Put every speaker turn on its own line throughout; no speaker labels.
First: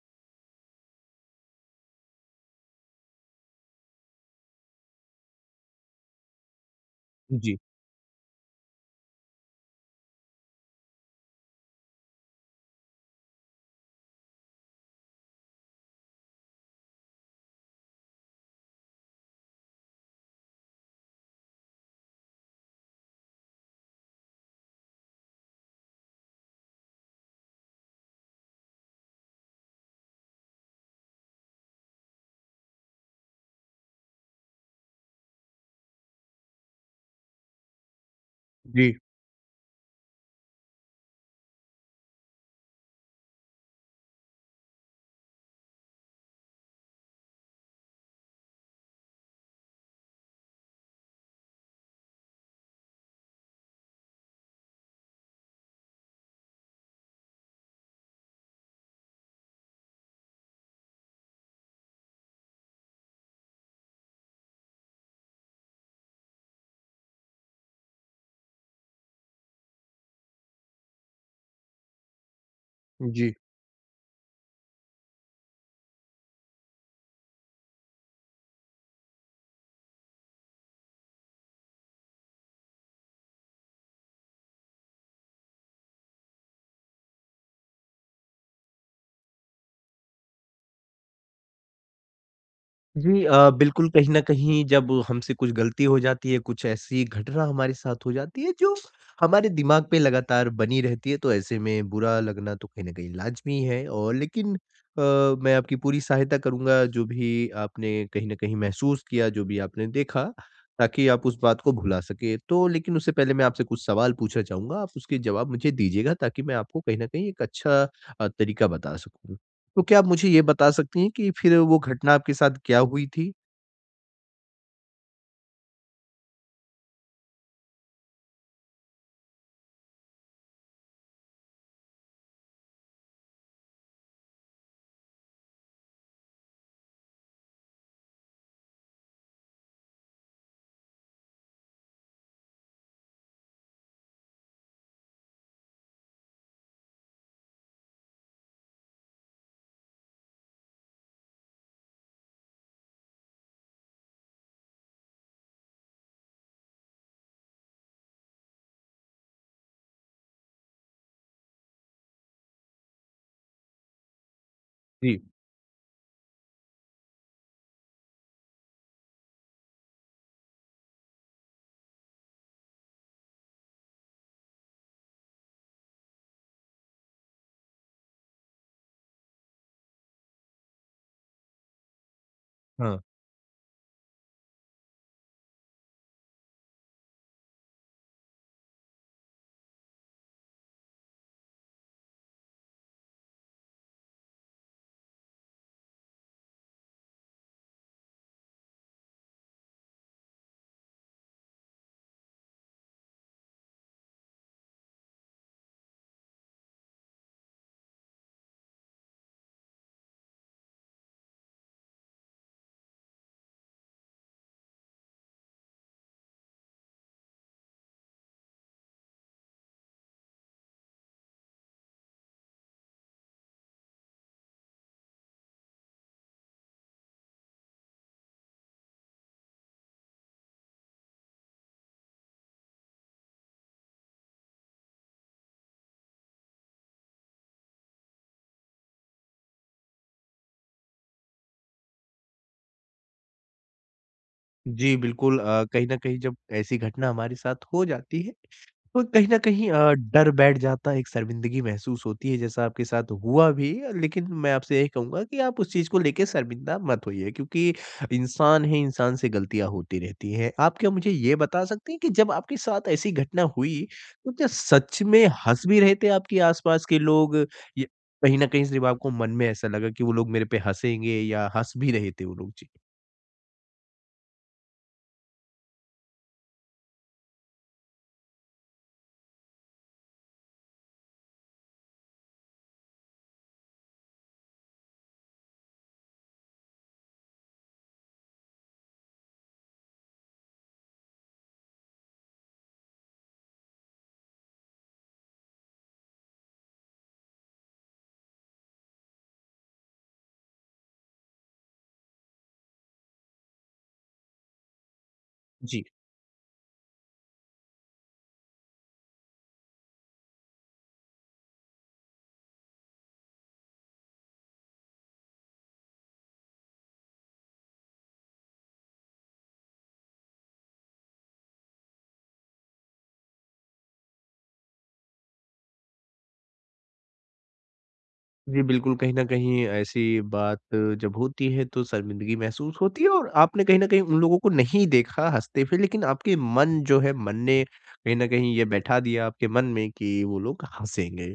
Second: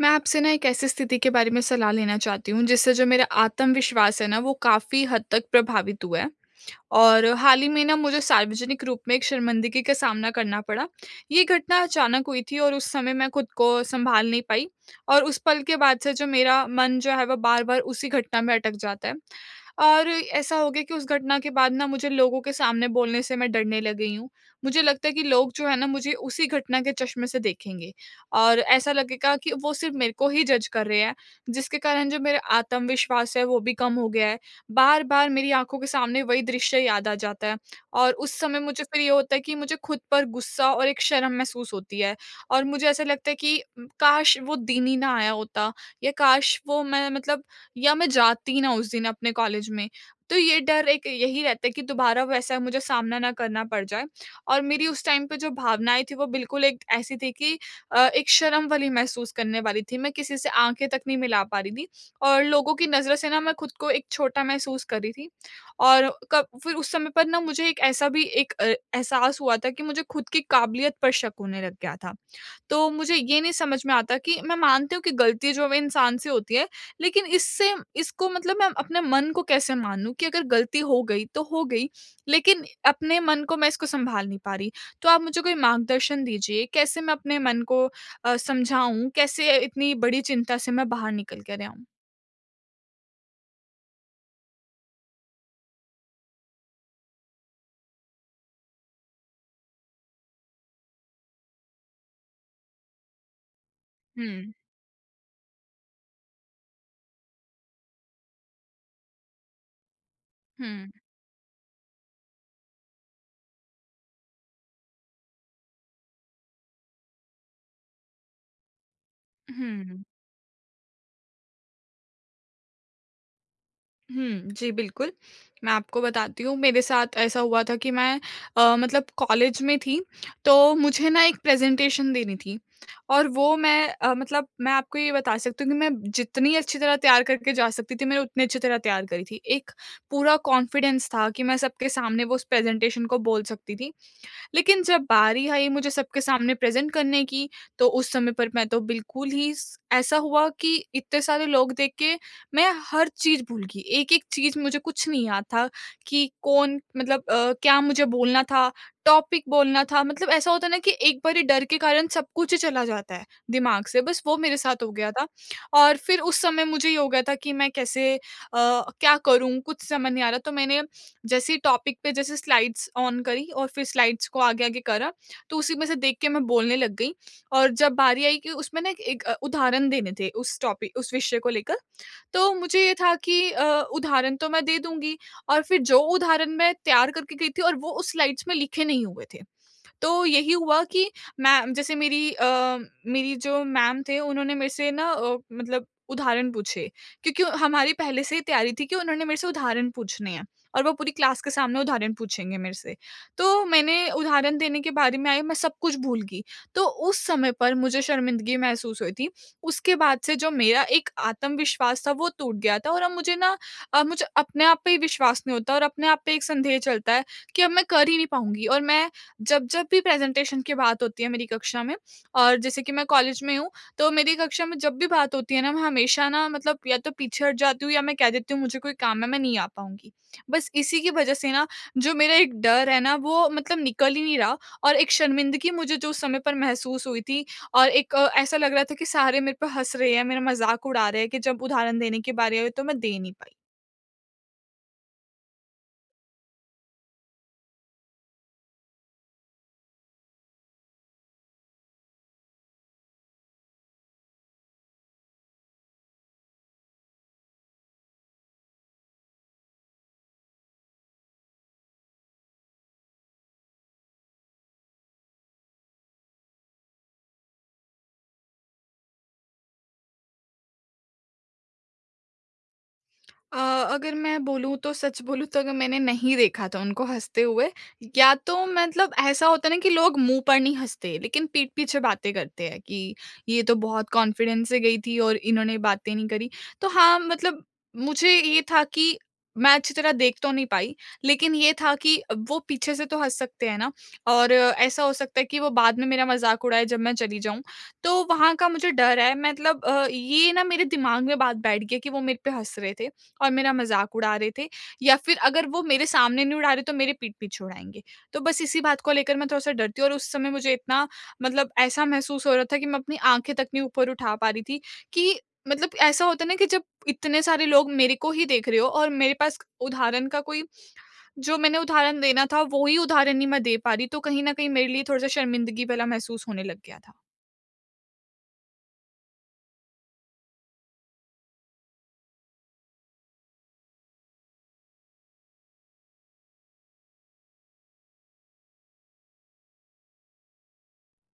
मैं आपसे ना एक ऐसी स्थिति के बारे में सलाह लेना चाहती हूँ जिससे जो मेरा आत्मविश्वास है ना वो काफी हद तक प्रभावित हुआ है। और
जी।
हाल ही में ना मुझे सार्वजनिक रूप में एक शर्मिंदगी का सामना करना पड़ा। ये घटना अचानक हुई थी और उस समय मैं खुद को सँभाल नहीं पाई, और उस पल के बाद से जो मेरा मन जो है वो बार-बार उसी घटना में अटक जाता है। और ऐसा हो गया कि उस घटना के बाद ना मुझे लोगों के सामने बोलने से मैं डरने लग गई हूँ। मुझे लगता है कि, लोग जो है ना मुझे उसी घटना के चश्मे से देखेंगे, और ऐसा लगेगा कि वो सिर्फ़ मेरे को ही जज़ कर रहे हैं जिसके कारण जो मेरा आत्मविश्वास है वो भी कम हो गया है बार-बार मेरी आँखों के सामने वही दृश्य याद आ जाता है, और उस समय मुझे
जी।
फिर ये होता है कि मुझे खुद पर गुस्सा और एक शर्म महसूस होती है। और मुझे ऐसा लगता है कि उम, काश वो दिन ही ना आया होता या काश वो मैं मतलब या मैं जाती ना उस दिन अपने कॉलेज में। तो ये डर एक यही रहता है कि दोबारा वैसा मुझे सामना ना करना पड़ जाए, और मेरी उस टाइम पे जो भावना आई थी वो बिल्कुल एक ऐसी थी कि अ, एक शर्म वाली महसूस करने वाली थी मैं किसी से आँखें तक नहीं मिला पा रही थी, और लोगों की नज़रों से ना मैं खुद को एक छोटा महसूस कर रही थी। और कब फिर उस समय पर ना मुझे एक ऐसा भी एक अ, एहसास हुआ था कि मुझे खुद की काबिलियत पर शक होने लग गया था। तो मुझे
जी।
ये नहीं समझ में आता कि मैं मानती हूँ कि गलती जो इंसान से होती है लेकिन इससे इसको मतलब मैं अपने मन को कैसे मानूँ कि अगर गलती हो गई तो हो गई, लेकिन अपने मन को मैं इसको सँभाल नहीं पा रही। तो आप मुझे कोई मार्गदर्शन दीजिए कैसे मैं अपने मन को अ, समझाऊँ? कैसे इतनी बड़ी चिंता से मैं बाहर निकल कर आऊँ?
जी अ, बिल्कुल कहीं न कहीं जब हमसे कुछ ग़लती हो जाती है, कुछ ऐसी घटना हमारे साथ हो जाती है, जो हमारे दिमाग़ पे लगातार बनी रहती है, तो ऐसे में बुरा लगना तो कहीं न कहीं लाज़मी है। और
हुँ।
लेकिन अ, मैं आपकी पूरी सहायता करूँगा जो भी आपने, कहीं न कहीं महसूस किया, जो भी आपने देखा,
हुँ।
ताकि आप उस बात को भुला सकें। तो लेकिन उससे पहले मैं आपसे कुछ सवाल पूछना चाहूँगा, आप उसके जवाब मुझे दीजिएगा ताकि मैं आपको कहीं न कहीं एक अच्छा अ, तरीक़ा बता सकूँ। तो क्या
हुँ।
आप मुझे ये बता सकती हैं कि फिर वो घटना आपके साथ क्या हुई थी?
हुँ। जी बिल्कुल, मैं आपको बताती हूँ मेरे साथ ऐसा हुआ था कि मैं अ, मतलब कॉलेज में थी, तो मुझे ना एक प्रेजेंटेशन देनी थी और वो मैं अ, मतलब मैं आपको ये बता सकती हूँ कि मैं जितनी अच्छी तरह तैयार करके जा सकती थी मैं उतनी अच्छी तरह तैयार करी थी, एक पूरा कॉन्फिडेंस था कि मैं सबके सामने वो उस प्रेजेंटेशन को बोल सकती थी। लेकिन जब बारी आई मुझे सबके सामने प्रेजेंट करने की, तो उस समय पर मैं तो बिल्कुल ही स ऐसा हुआ कि इतने सारे लोग देख के मैं हर चीज़ भूल गई, एक-एक चीज़ मुझे कुछ नहीं याद था कि कौन मतलब अ, क्या मुझे बोलना था, टॉपिक बोलना था मतलब ऐसा होता है ना? कि एक बारी डर के कारण सब कुछ ही चला जाता है, दिमाग़ से बस वो मेरे साथ हो गया
जी।
था। और फिर उस समय मुझे ये हो गया था कि मैं कैसे अ, क्या करूँ कुछ समझ नहीं आ रहा, तो मैंने जैसे ही टॉपिक पे जैसे स्लाइड्स ऑन करी और फिर स्लाइड्स को आगे आगे करा, तो उसी में से देख के मैं बोलने लग गई। और जब बारी आई कि, उसमें ना एक एक अ, उदाहरण देने थे उस टॉपिक उस विषय को लेकर। तो मुझे ये
हाँ।
था कि अ, उदाहरण तो मैं दे दूँगी और फिर जो उदाहरण मैं तैयार करके गई थी और वो उस स्लाइड्स में लिखे नहीं हुए थे। तो यही हुआ कि मैं जैसे मेरी अ, मेरी जो मैम थे उन्होंने मेरे से ना अ, मतलब उदाहरण पूछे। क्योंकि हमारी पहले से ही तैयारी थी कि उन्होंने मेरे से उदाहरण पूछने हैं, और वो पूरी क्लास के सामने उदाहरण पूछेंगे मेरे से। तो मैंने उदाहरण देने के बारे में आई मैं सब कुछ भूल गई, तो उस समय पर मुझे शर्मिंदगी महसूस हुई थी। उसके बाद से जो मेरा एक आत्मविश्वास था वो टूट गया था और अब मुझे ना अब मुझे अपने आप पर विश्वास नहीं होता और अपने आप पर एक संदेह चलता है, कि अब मैं कर ही नहीं पाऊँगी और मैं जब-जब भी प्रेजेंटेशन की बात होती है मेरी कक्षा में और जैसे कि मैं कॉलेज में हूँ, तो मेरी कक्षा में जब भी बात होती है ना, मैं हमेशा ना मतलब या तो पीछे हट जाती हूँ या मैं कह देती हूँ मुझे कोई काम है मैं नहीं आ पाऊँगी। बस इसी की वज़ह से ना जो मेरा एक डर है ना वो मतलब निकल ही नहीं रहा और एक शर्मिंदगी मुझे जो उस समय पर महसूस हुई थी और एक ऐसा लग रहा था कि सारे मेरे पर हँस रहे हैं, मेरा मज़ाक उड़ा रहे हैं कि जब उदाहरण देने के बारी आई तो मैं दे नहीं पाई।
जी बिल्कुल, अ, कहीं न कहीं जब ऐसी घटना हमारे साथ हो जाती है। तो कहीं न कहीं अ, डर बैठ जाता है एक शर्मिंदगी महसूस होती है जैसा आपके साथ हुआ भी लेकिन मैं आपसे यही कहूँगा की आप उस चीज़ को लेके शर्मिंदा मत होइए। क्योंकि इंसान ही इंसान से गलतियाँ होती रहती है। आप क्या मुझे ये बता सकती हैं कि जब आपके साथ ऐसी घटना हुई तो क्या सच में हँस भी रहे थे आपके आसपास के लोग? या कहीं न कहीं सिर्फ़ आपको मन में ऐसा लगा कि वो लोग मेरे पे हँसेंगे या हँस भी रहे थे वो लोग? जी।
अ, अगर मैं बोलूँ तो सच बोलूँ तो अगर मैंने नहीं देखा था उनको हँसते हुए, या तो मतलब ऐसा होता है ना कि लोग मुँह पर नहीं हँसते लेकिन पीठ पीछे बातें करते हैं कि, ये तो बहुत कॉन्फिडेंस से गई थी और इन्होंने बातें नहीं करी। तो हाँ, मतलब मुझे ये था कि मैं अच्छी तरह देख तो नहीं पाई लेकिन ये था कि वो पीछे से तो हँस सकते हैं ना और ऐसा हो सकता है कि वो बाद में मेरा मज़ाक उड़ाए जब मैं चली जाऊँ तो वहाँ का मुझे डर है। मतलब अ, ये ना मेरे दिमाग में बात बैठ गई है कि वो मेरे पे हँस रहे थे और मेरा मज़ाक उड़ा रहे थे या फिर अगर वो
जी।
मेरे सामने नहीं उड़ा रहे तो मेरे पीठ पीछे उड़ाएँगे तो बस इसी बात को लेकर मैं थोड़ा-सा डरती हूँ और उस समय मुझे इतना मतलब ऐसा महसूस हो रहा था कि मैं अपनी आँखें तक नहीं ऊपर उठा पा रही थी कि मतलब ऐसा होता है ना कि जब इतने सारे लोग मेरे को ही देख रहे हो और मेरे पास उदाहरण का कोई जो मैंने उदाहरण देना था वो ही उदाहरण नहीं मैं दे पा रही तो कहीं न कहीं मेरे लिए थोड़ा-सा शर्मिंदगी वाला महसूस होने लग गया था।
जी बिल्कुल, कहीं न कहीं ऐसी बात जब होती है तो शर्मिंदगी महसूस होती है, और आपने कहीं न कहीं उन लोगों को नहीं देखा हँसते फिर लेकिन आपके मन जो है मन ने कहीं न कहीं ये बैठा दिया आपके मन में कि वो लोग हँसेगे।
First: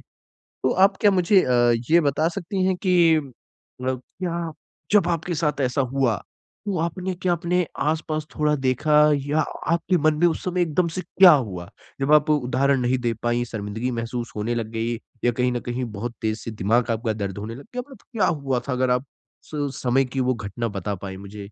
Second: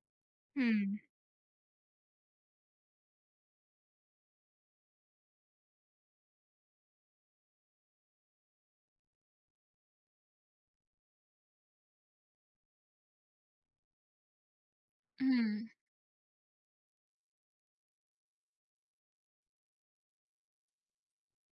तो आप
हुँ।
क्या मुझे ये बता सकती हैं कि मतलब क्या जब आपके साथ ऐसा हुआ तो आपने क्या आप अपने आसपास थोड़ा देखा या आपके मन में उस समय एकदम से क्या हुआ? जब आप उदाहरण नहीं दे पाई शर्मिंदगी महसूस होने लग गयी या कहीं न
हुँ।
कहीं बहुत तेज़ से दिमाग आपका दर्द होने लग गया। क्या बात क्या हुआ था अगर आप उस समय की वो घटना बता पाएँ मुझे?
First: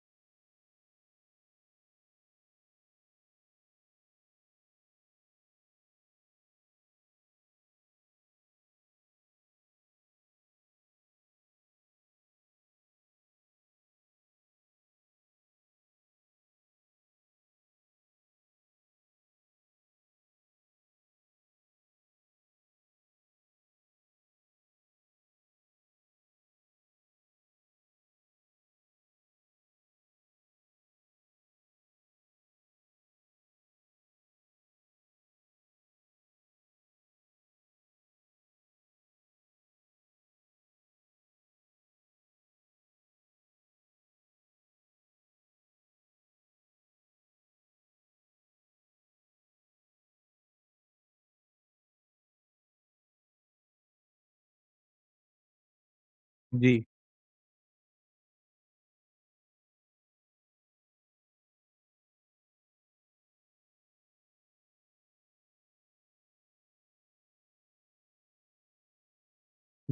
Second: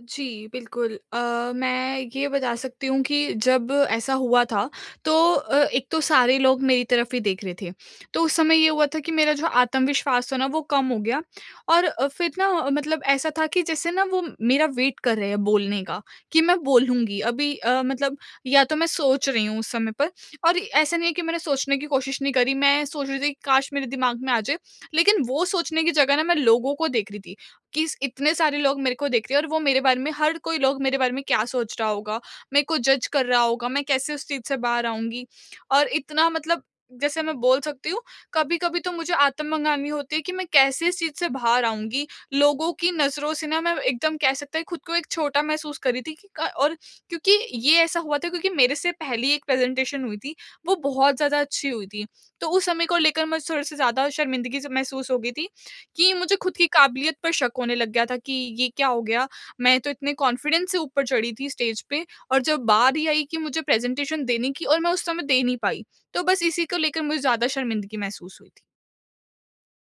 जी, बिल्कुल अ, मैं ये बता सकती हूँ कि जब ऐसा हुआ था तो अ, एक तो सारे लोग मेरी तरफ ही देख रहे थे तो उस समय ये हुआ था कि मेरा जो आत्मविश्वास था ना वो कम हो गया, और फिर ना मतलब ऐसा था कि जैसे ना वो मेरा वेट कर रहे हैं बोलने का, कि मैं बोलूँगी अभी अ, मतलब या तो मैं सोच रही हूँ उस समय पर और ऐसा नहीं है कि मैंने सोचने की कोशिश नहीं करी। मैं सोच रही थी कि काश मेरे दिमाग में आ जाए लेकिन वो सोचने की जगह ना मैं लोगों को देख रही थी कि इस इतने सारे लोग मेरे को देख रहे हैं और वो मेरे बारे में हर कोई लोग मेरे बारे में क्या सोच रहा होगा? मेरे को जज़ कर रहा होगा मैं कैसे उस चीज़ से बाहर आऊँगी? और इतना मतलब जैसे मैं बोल सकती हूँ कभी-कभी तो मुझे आत्म मंगानी होती है कि मैं कैसे इस चीज़ से बाहर आऊँगी लोगों की नज़रों से ना मैं एकदम कह सकते हैं खुद को एक छोटा महसूस कर रही थी की क और क्योंकि ये ऐसा हुआ था क्योंकि मेरे से पहली एक प्रेजेंटेशन हुई थी वो बहुत ज़्यादा अच्छी हुई थी तो उस समय को लेकर मुझे थोड़े-से ज़्यादा शर्मिंदगी से महसूस हो गई थी कि मुझे खुद की
जी।
काबिलियत पर शक होने लग गया था कि ये क्या हो गया मैं तो इतने कॉन्फिडेंस से ऊपर चढ़ी थी स्टेज पे, और जब बारी ही आई कि मुझे प्रेजेंटेशन देने की और मैं उस समय दे नहीं पाई। तो बस इसी को लेकर मुझे ज़्यादा शर्मिंदगी महसूस हुई थी।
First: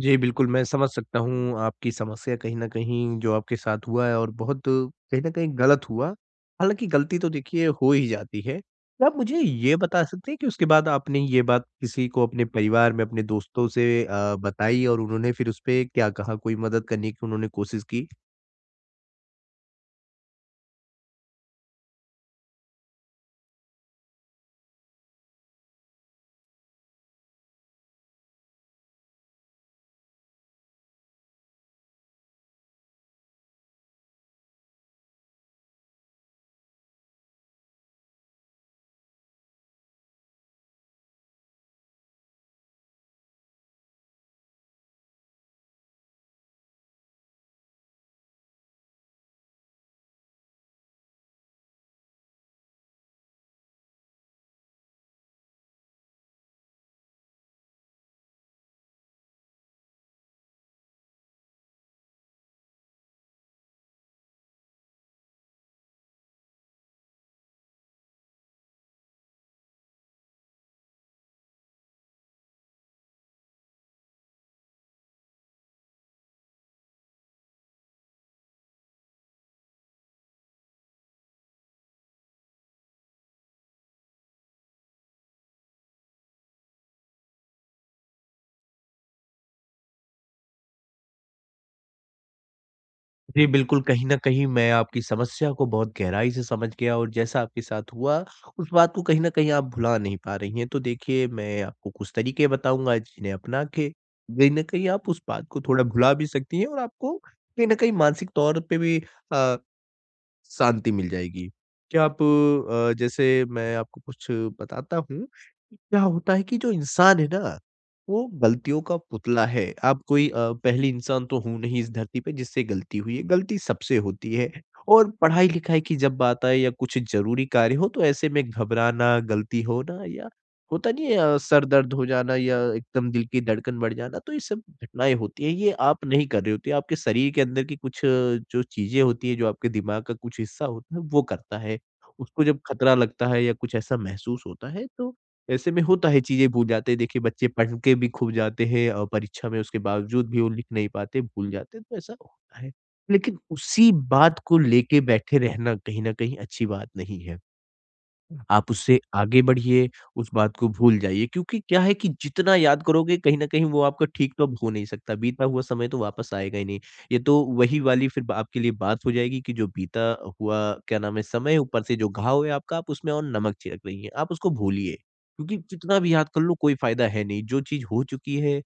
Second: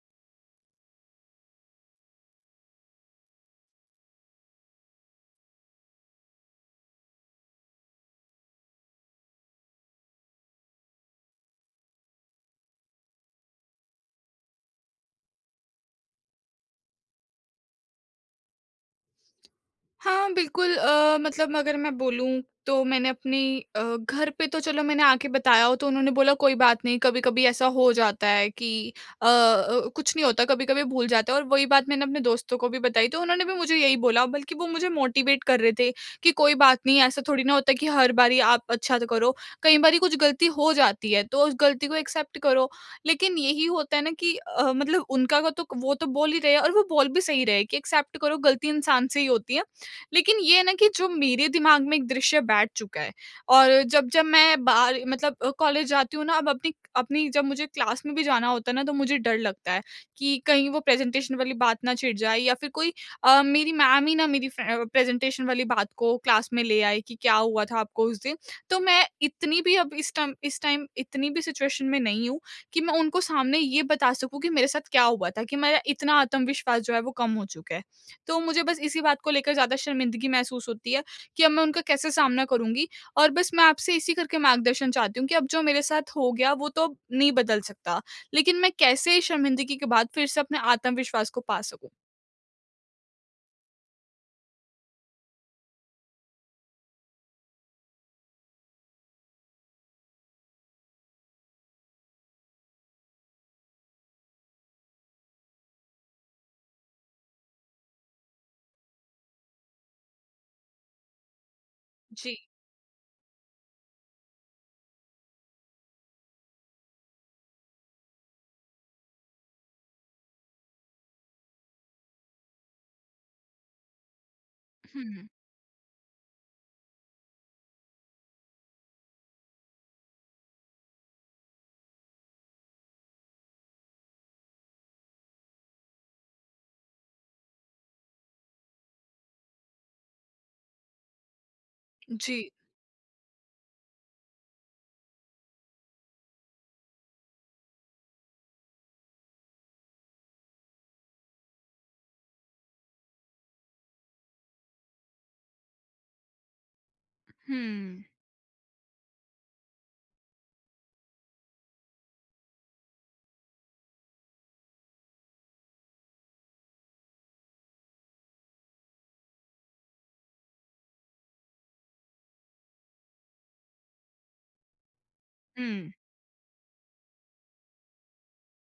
जी बिल्कुल, मैं समझ सकता हूँ आपकी समस्या कहीं न कहीं जो आपके साथ हुआ है और बहुत कहीं न कहीं ग़लत हुआ। हालाँकि ग़लती तो देखिए हो ही जाती है। तो आप मुझे ये बता सकते हैं कि उसके बाद आपने ये बात किसी को अपने परिवार में, अपने दोस्तों से अ, बताई और उन्होंने फिर उस पे क्या कहा? कोई मदद करने की उन्होंने कोशिश की?
हाँ बिल्कुल, अ, मतलब अगर मैं बोलूँ तो मैंने अपनी अ, घर पे तो चलो मैंने आके बताया हो तो उन्होंने बोला कोई बात नहीं, कभी-कभी ऐसा हो जाता है कि अ, कुछ नहीं होता कभी-कभी भूल जाते हैं और वही बात मैंने अपने दोस्तों को भी बताई। तो उन्होंने भी मुझे यही बोला, बल्कि वो मुझे मोटिवेट कर रहे थे कि कोई बात नहीं, ऐसा थोड़ी ना होता है कि हर बारी आप अच्छा करो। कई बारी कुछ ग़लती हो जाती है तो उस ग़लती को एक्सेप्ट करो। लेकिन यही होता है ना कि अ, मतलब उनका व तो, वो तो बोल ही रहे हैं और वो बोल भी सही रहे कि एक्सेप्ट करो, ग़लती इंसान से ही होती है। लेकिन ये है ना कि जो मेरे दिमाग़ में एक दृश्य बैठ चुका है और जब-जब मैं बाहर मतलब कॉलेज जाती हूँ ना अब अपनी अपनी जब मुझे क्लास में भी जाना होता है ना तो मुझे डर लगता है कि कहीं वो प्रेजेंटेशन वाली बात ना छिड़ जाए या फिर कोई अ, मेरी मैम ही ना मेरी फ्रे प्रेजेंटेशन वाली बात को क्लास में ले आए, कि क्या हुआ था आपको उस दिन? तो मैं इतनी भी अब इस टाइम इस टाइम इतनी भी सिचुएशन में नहीं हूँ कि मैं उनको सामने ये बता सकूँ कि मेरे साथ क्या हुआ था, कि मेरा इतना आत्मविश्वास जो है वो कम हो चुका है। तो मुझे बस इसी बात को लेकर ज़्यादा शर्मिंदगी महसूस होती है कि अब मैं उनका कैसे सामना करूँगी? और बस मैं आपसे इसी करके मार्गदर्शन चाहती हूँ कि अब जो मेरे साथ हो गया वो तो नहीं बदल सकता, लेकिन मैं कैसे शर्मिंदगी के बाद फिर से अपने आत्मविश्वास को पा सकूँ।
जी बिल्कुल, कहीं न कहीं मैं आपकी समस्या को बहुत गहराई से समझ गया और जैसा आपके साथ हुआ उस बात को कहीं न कहीं आप भुला नहीं पा रही हैं। तो देखिए मैं आपको कुछ तरीके बताऊँगा जिन्हें अपना के कहीं न कहीं आप उस बात को थोड़ा भुला भी सकती हैं। और आपको कही न कही मानसिक तौर पे भी अ, शांति मिल जाएगी। क्या आप
जी।
अ, जैसे मैं आपको कुछ बताता हूँ क्या होता है कि जो इंसान है ना वो गलतियों का पुतला है। आप कोई अ, पहली इंसान तो हो नहीं इस धरती पे जिससे गलती हुई है। गलती सबसे होती है और
हुँ।
पढ़ाई-लिखाई की जब बात आए या कुछ ज़रूरी कार्य हो तो ऐसे में घबराना गलती होना या होता नहीं है, सर दर्द हो जाना या एकदम दिल की धड़कन बढ़ जाना, तो ये सब घटनाएँ होती हैं। ये आप नहीं कर रहे होते आपके शरीर के अंदर की कुछ जो चीज़ें होती हैं जो आपके दिमाग का कुछ हिस्सा होता है वो करता है। उसको
जी।
जब खतरा लगता है या कुछ ऐसा महसूस होता है तो, ऐसे में होता है चीज़ें भूल जाते हैं। देखिए बच्चे पढ़ के भी खूब जाते हैं और परीक्षा में उसके बावजूद भी वो लिख नहीं पाते भूल जाते हैं तो ऐसा होता है। लेकिन उसी बात को लेके बैठे रहना कहीं न कहीं अच्छी बात नहीं है।
हुँ।
आप उससे आगे बढ़िये उस बात को भूल जाइये क्योंकि क्या है कि, जितना याद करोगे कहीं न कहीं वो आपका ठीक तो अब हो नहीं सकता। बीता हुआ समय तो वापस आएगा ही नहीं। ये तो वही वाली फिर आपके लिए बात हो जाएगी की जो बीता हुआ क्या नाम है समय ऊपर से जो घाव है आपका उसमें और नमक छिड़क रही हैं। आप उसको भूलिए, क्योंकि
हुँ।
जितना भी याद कर लो कोई फ़ायदा है नहीं। जो चीज़ हो चुकी है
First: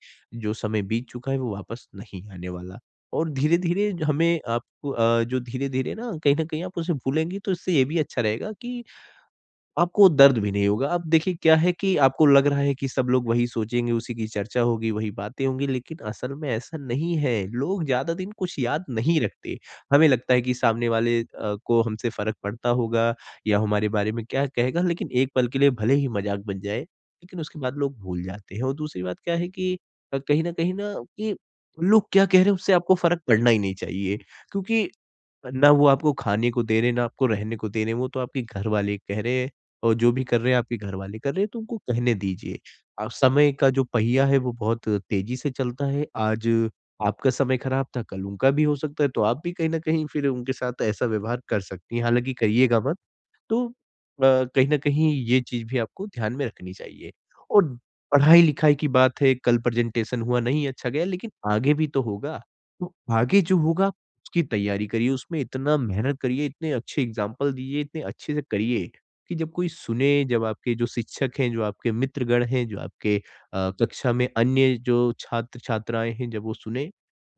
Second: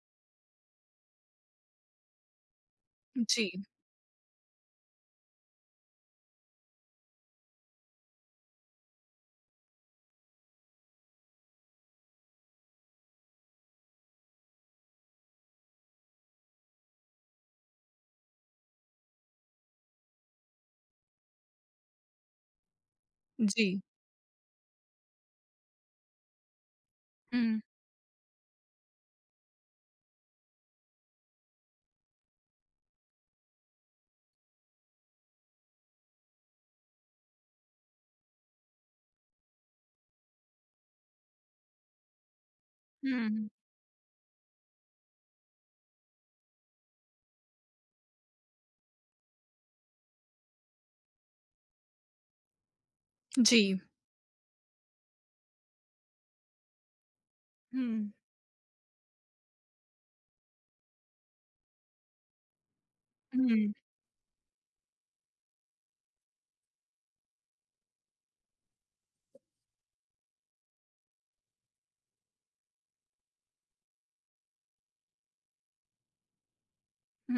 जो समय बीत चूका है वो वापस नहीं आने वाला और
जी।
धीरे-धीरे हमें अ, जो धीरे-धीरे ना कहीं न कहीं आप उसे भूलेंगे तो इससे ये भी अच्छा रहेगा की आपको दर्द भी नहीं होगा। अब देखिए क्या है की आपको लग रहा है कि सब लोग वही सोचेंगे उसी की चर्चा होगी वही बातें होंगी लेकिन असल में ऐसा नहीं है। लोग ज़्यादा दिन कुछ याद नहीं रखते। हमें लगता है कि सामने वाले को हमसे फ़र्क पड़ता होगा। या
जी।
हमारे बारे में क्या कहेगा लेकिन एक पल के लिए भले ही मज़ाक बन जाए लेकिन उसके
हुँ।
बाद लोग भूल जाते हैं। और दूसरी बात क्या है कि अ कहीं ना कहीं ना कि लोग क्या कह रहे हैं उससे आपको फ़र्क पड़ना ही नहीं चाहिए। क्योंकि ना वो आपको खाने को दे रहे हैं ना, आपको रहने को दे रहे हैं। वो तो आपके घर वाले कह रहे हैं। और जो भी कर रहे हैं आपके घर वाले कर रहे हैं तो उनको कहने दीजिए। आप
हुँ।
समय का जो पहिया है वो बहुत तेज़ी से चलता है। आज आपका समय ख़राब था कल उनका भी हो सकता है। तो आप भी कहीं न कहीं फिर उनके साथ ऐसा व्यवहार कर सकती हैं हालाँकि कहियेगा मत। तो अ,
जी।
कहीं न कहीं ये चीज़ भी आपको ध्यान में रखनी चाहिए। और
हुँ।
पढ़ाई-लिखाई की बात है कल प्रेजेंटेशन हुआ नहीं अच्छा गया लेकिन आगे भी तो होगा। तो आगे जो
हुँ।
होगा उसकी तैयारी करिए। उसमें इतना मेहनत करिए इतने अच्छे एक्जाम्पल दीजिए। इतने अच्छे से करिए कि जब कोई सुने जब आपके जो शिक्षक हैं जो आपके मित्रगण हैं। जो आपके अ, कक्षा में अन्य जो छात्र-छात्राएँ हैं जब वो सुने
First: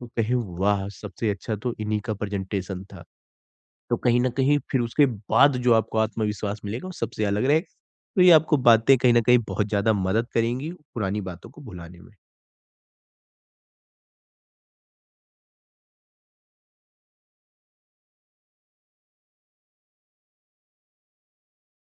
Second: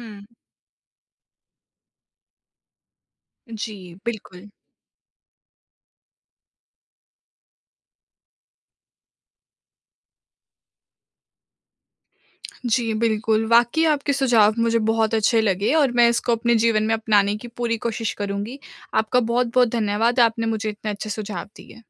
तो कहें वाह सबसे अच्छा तो इन्हीं का प्रेजेंटेशन था।
जी,
तो कहीं न
बिल्कुल।
कहीं फिर उसके बाद जो आपको आत्मविश्वास मिलेगा वो सबसे अलग रहेगा। तो ये आपको बातें कहीं न कहीं बहुत ज़्यादा मदद करेंगी पुरानी बातों को भुलाने में।
जी बिल्कुल, वाक़ई आपके सुझाव मुझे बहुत अच्छे लगे और मैं इसको अपने जीवन में अपनाने की पूरी कोशिश करुँगी। आपका बहुत-बहुत धन्यवाद आपने मुझे इतने अच्छे सुझाव दिए।